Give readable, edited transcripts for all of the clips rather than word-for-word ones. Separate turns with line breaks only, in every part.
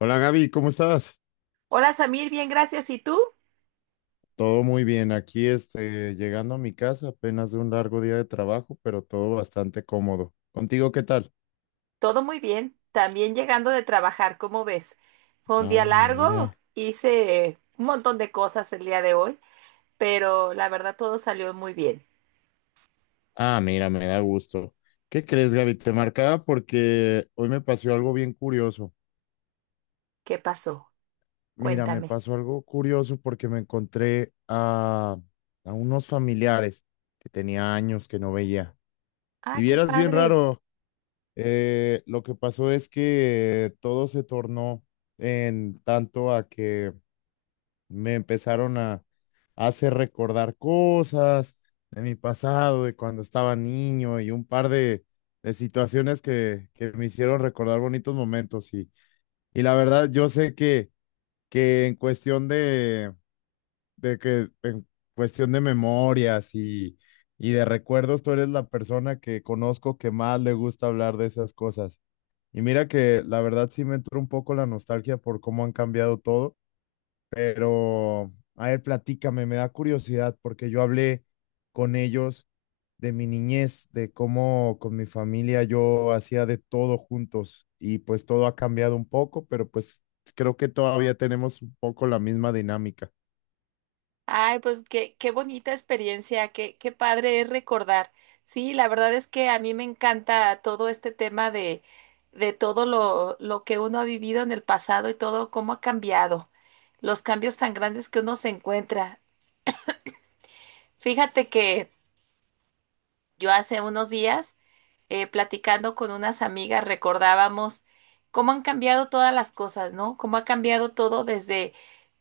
Hola Gaby, ¿cómo estás?
Hola Samir, bien, gracias. ¿Y tú?
Todo muy bien. Aquí llegando a mi casa apenas de un largo día de trabajo, pero todo bastante cómodo. ¿Contigo qué tal?
Todo muy bien. También llegando de trabajar, ¿cómo ves? Fue un día
Ah,
largo,
mira.
hice un montón de cosas el día de hoy, pero la verdad todo salió muy bien.
Ah, mira, me da gusto. ¿Qué crees, Gaby? Te marcaba porque hoy me pasó algo bien curioso.
¿Qué pasó?
Mira, me
Cuéntame.
pasó algo curioso porque me encontré a unos familiares que tenía años que no veía.
Ah,
Y
qué
vieras bien
padre.
raro. Lo que pasó es que todo se tornó en tanto a que me empezaron a hacer recordar cosas de mi pasado, de cuando estaba niño y un par de situaciones que me hicieron recordar bonitos momentos. Y la verdad, yo sé que en cuestión de que en cuestión de memorias y de recuerdos, tú eres la persona que conozco que más le gusta hablar de esas cosas. Y mira que la verdad sí me entró un poco la nostalgia por cómo han cambiado todo, pero a ver, platícame, me da curiosidad porque yo hablé con ellos de mi niñez, de cómo con mi familia yo hacía de todo juntos y pues todo ha cambiado un poco, pero pues creo que todavía tenemos un poco la misma dinámica.
Ay, pues qué, qué bonita experiencia, qué, qué padre es recordar. Sí, la verdad es que a mí me encanta todo este tema de todo lo que uno ha vivido en el pasado y todo cómo ha cambiado, los cambios tan grandes que uno se encuentra. Fíjate que yo hace unos días, platicando con unas amigas, recordábamos cómo han cambiado todas las cosas, ¿no? Cómo ha cambiado todo desde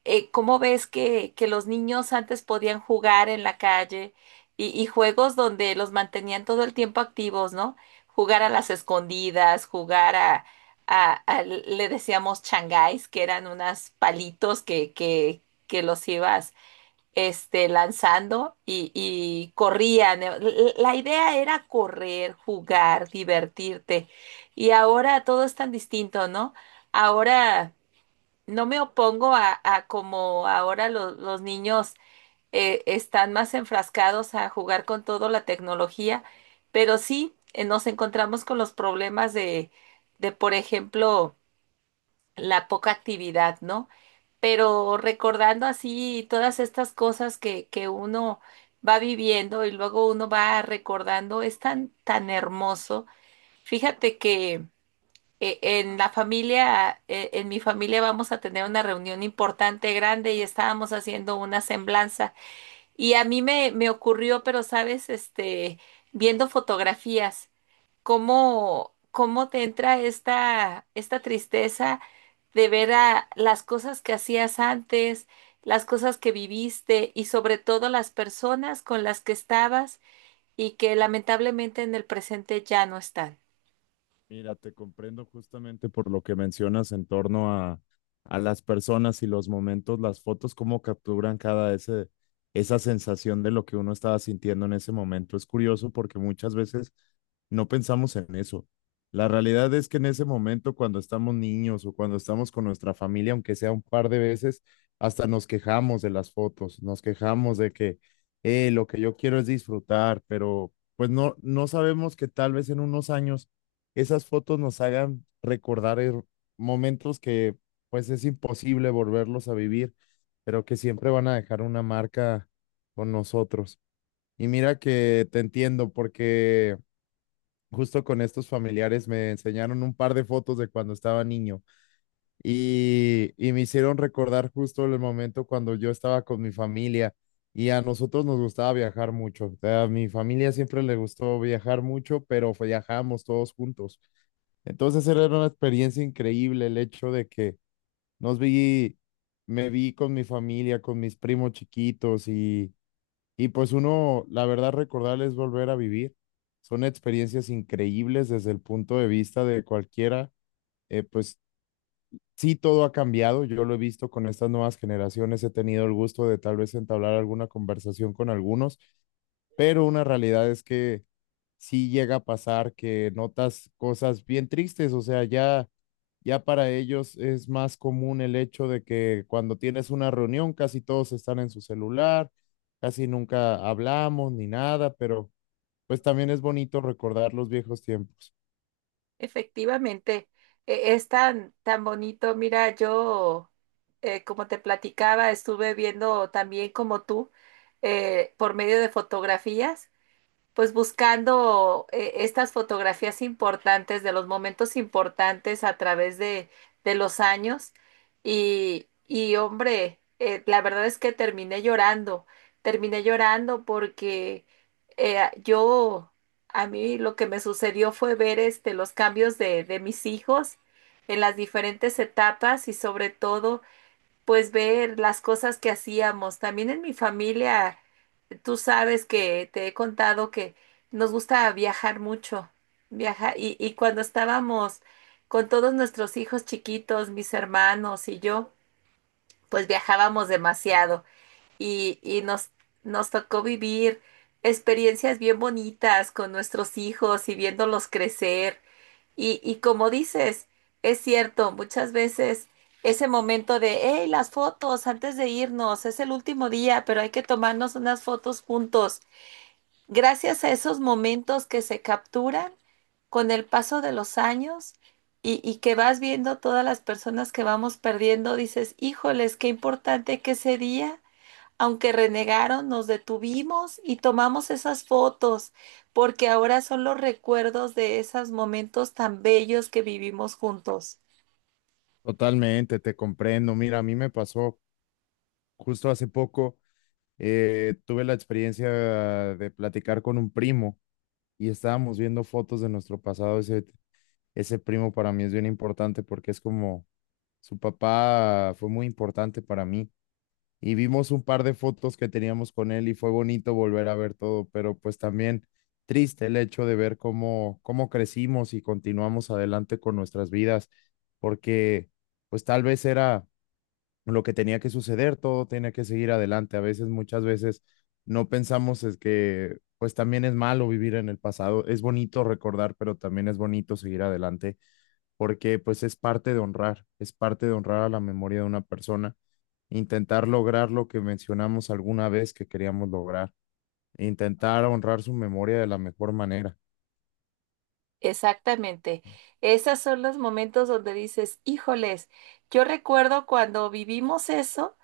cómo ves que los niños antes podían jugar en la calle y juegos donde los mantenían todo el tiempo activos, ¿no? Jugar a las escondidas, jugar a, le decíamos changáis, que eran unos palitos que los ibas lanzando y corrían. La idea era correr, jugar, divertirte. Y ahora todo es tan distinto, ¿no? Ahora no me opongo a como ahora los niños están más enfrascados a jugar con toda la tecnología, pero sí nos encontramos con los problemas de, por ejemplo, la poca actividad, ¿no? Pero recordando así todas estas cosas que uno va viviendo y luego uno va recordando, es tan, tan hermoso. Fíjate que en mi familia vamos a tener una reunión importante, grande, y estábamos haciendo una semblanza. Y a mí me ocurrió, pero sabes, viendo fotografías cómo, cómo te entra esta, esta tristeza de ver a las cosas que hacías antes, las cosas que viviste y sobre todo las personas con las que estabas y que lamentablemente en el presente ya no están.
Mira, te comprendo justamente por lo que mencionas en torno a las personas y los momentos, las fotos, cómo capturan cada ese, esa sensación de lo que uno estaba sintiendo en ese momento. Es curioso porque muchas veces no pensamos en eso. La realidad es que en ese momento, cuando estamos niños o cuando estamos con nuestra familia, aunque sea un par de veces, hasta nos quejamos de las fotos, nos quejamos de que lo que yo quiero es disfrutar, pero pues no, no sabemos que tal vez en unos años esas fotos nos hagan recordar her- momentos que pues es imposible volverlos a vivir, pero que siempre van a dejar una marca con nosotros. Y mira que te entiendo porque justo con estos familiares me enseñaron un par de fotos de cuando estaba niño y me hicieron recordar justo el momento cuando yo estaba con mi familia. Y a nosotros nos gustaba viajar mucho. A mi familia siempre le gustó viajar mucho, pero viajábamos todos juntos. Entonces era una experiencia increíble el hecho de que nos vi, me vi con mi familia, con mis primos chiquitos y pues uno, la verdad, recordar es volver a vivir. Son experiencias increíbles desde el punto de vista de cualquiera. Pues sí, todo ha cambiado. Yo lo he visto con estas nuevas generaciones. He tenido el gusto de tal vez entablar alguna conversación con algunos, pero una realidad es que sí llega a pasar que notas cosas bien tristes, o sea, ya, ya para ellos es más común el hecho de que cuando tienes una reunión casi todos están en su celular, casi nunca hablamos ni nada, pero pues también es bonito recordar los viejos tiempos.
Efectivamente, es tan, tan bonito. Mira, yo, como te platicaba, estuve viendo también como tú, por medio de fotografías, pues buscando estas fotografías importantes de los momentos importantes a través de los años y hombre, la verdad es que terminé llorando porque eh, yo, a mí lo que me sucedió fue ver los cambios de mis hijos en las diferentes etapas y sobre todo pues ver las cosas que hacíamos. También en mi familia, tú sabes que te he contado que nos gusta viajar mucho, viajar, y cuando estábamos con todos nuestros hijos chiquitos, mis hermanos y yo, pues viajábamos demasiado y nos tocó vivir experiencias bien bonitas con nuestros hijos y viéndolos crecer. Y como dices, es cierto, muchas veces ese momento de, hey, las fotos antes de irnos, es el último día, pero hay que tomarnos unas fotos juntos. Gracias a esos momentos que se capturan con el paso de los años y que vas viendo todas las personas que vamos perdiendo, dices, híjoles, qué importante que ese día. Aunque renegaron, nos detuvimos y tomamos esas fotos, porque ahora son los recuerdos de esos momentos tan bellos que vivimos juntos.
Totalmente, te comprendo. Mira, a mí me pasó justo hace poco. Tuve la experiencia de platicar con un primo y estábamos viendo fotos de nuestro pasado. Ese primo para mí es bien importante porque es como su papá fue muy importante para mí y vimos un par de fotos que teníamos con él y fue bonito volver a ver todo, pero pues también triste el hecho de ver cómo, cómo crecimos y continuamos adelante con nuestras vidas, porque pues tal vez era lo que tenía que suceder, todo tenía que seguir adelante. A veces, muchas veces no pensamos es que pues también es malo vivir en el pasado, es bonito recordar, pero también es bonito seguir adelante porque pues es parte de honrar, es parte de honrar a la memoria de una persona, intentar lograr lo que mencionamos alguna vez que queríamos lograr, intentar honrar su memoria de la mejor manera.
Exactamente. Esos son los momentos donde dices, híjoles, yo recuerdo cuando vivimos eso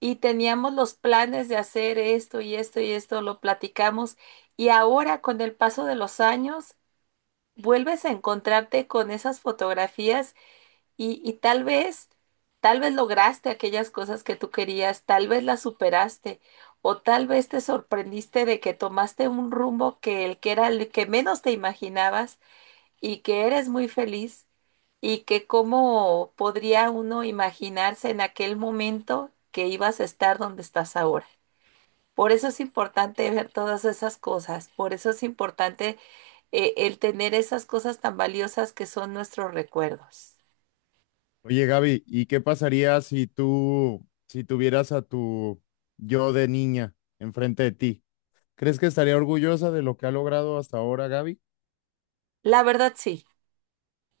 y teníamos los planes de hacer esto y esto y esto, lo platicamos, y ahora con el paso de los años, vuelves a encontrarte con esas fotografías. Y tal vez lograste aquellas cosas que tú querías, tal vez las superaste, o tal vez te sorprendiste de que tomaste un rumbo que el que era el que menos te imaginabas y que eres muy feliz y que cómo podría uno imaginarse en aquel momento que ibas a estar donde estás ahora. Por eso es importante ver todas esas cosas, por eso es importante el tener esas cosas tan valiosas que son nuestros recuerdos.
Oye, Gaby, ¿y qué pasaría si tú, si tuvieras a tu yo de niña enfrente de ti? ¿Crees que estaría orgullosa de lo que ha logrado hasta ahora, Gaby?
La verdad, sí.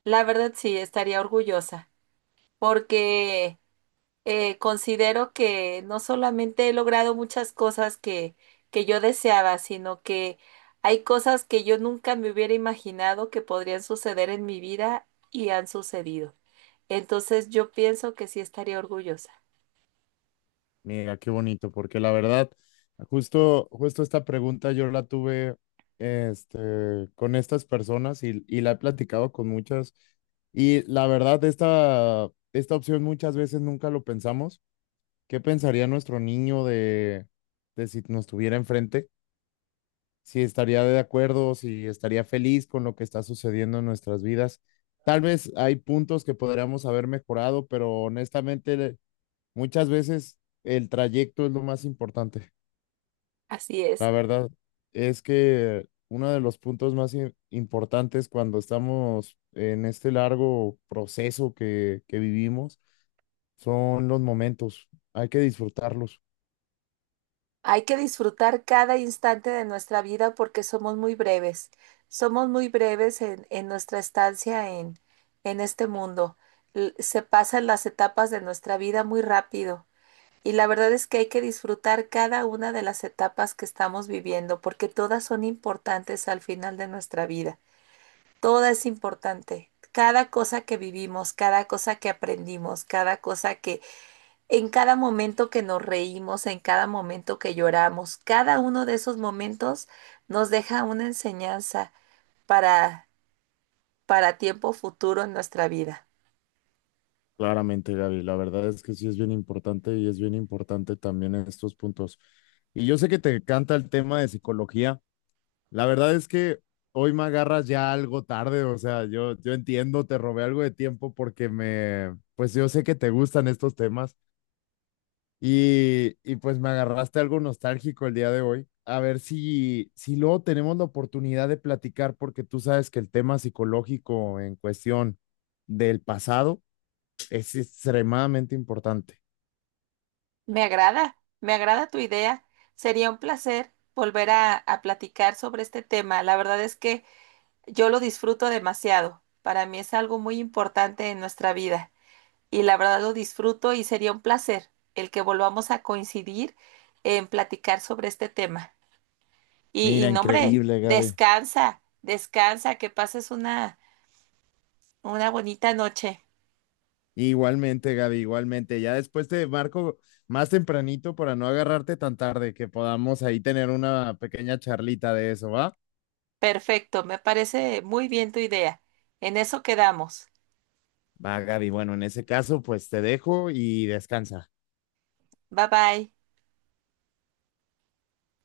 La verdad sí, estaría orgullosa, porque considero que no solamente he logrado muchas cosas que yo deseaba, sino que hay cosas que yo nunca me hubiera imaginado que podrían suceder en mi vida y han sucedido. Entonces yo pienso que sí estaría orgullosa.
Mira, qué bonito, porque la verdad, justo, justo esta pregunta yo la tuve este, con estas personas y la he platicado con muchas. Y la verdad, esta opción muchas veces nunca lo pensamos. ¿Qué pensaría nuestro niño de si nos tuviera enfrente? Si estaría de acuerdo, si estaría feliz con lo que está sucediendo en nuestras vidas. Tal vez hay puntos que podríamos haber mejorado, pero honestamente muchas veces el trayecto es lo más importante.
Así es.
La verdad es que uno de los puntos más i- importantes cuando estamos en este largo proceso que vivimos son los momentos. Hay que disfrutarlos.
Hay que disfrutar cada instante de nuestra vida porque somos muy breves. Somos muy breves en nuestra estancia en este mundo. Se pasan las etapas de nuestra vida muy rápido. Y la verdad es que hay que disfrutar cada una de las etapas que estamos viviendo porque todas son importantes al final de nuestra vida. Toda es importante. Cada cosa que vivimos, cada cosa que aprendimos, cada cosa que en cada momento que nos reímos, en cada momento que lloramos, cada uno de esos momentos nos deja una enseñanza para, para tiempo futuro en nuestra vida.
Claramente, Gaby, la verdad es que sí es bien importante y es bien importante también estos puntos. Y yo sé que te encanta el tema de psicología. La verdad es que hoy me agarras ya algo tarde, o sea, yo entiendo, te robé algo de tiempo porque me, pues yo sé que te gustan estos temas y pues me agarraste algo nostálgico el día de hoy. A ver si, si luego tenemos la oportunidad de platicar porque tú sabes que el tema psicológico en cuestión del pasado es extremadamente importante.
Me agrada tu idea. Sería un placer volver a platicar sobre este tema. La verdad es que yo lo disfruto demasiado. Para mí es algo muy importante en nuestra vida y la verdad lo disfruto y sería un placer el que volvamos a coincidir en platicar sobre este tema. Y
Mira,
no, hombre,
increíble, Gaby.
descansa, descansa, que pases una bonita noche.
Igualmente, Gaby, igualmente. Ya después te marco más tempranito para no agarrarte tan tarde, que podamos ahí tener una pequeña charlita de eso, ¿va?
Perfecto, me parece muy bien tu idea. En eso quedamos.
Va, Gaby. Bueno, en ese caso, pues te dejo y descansa.
Bye bye.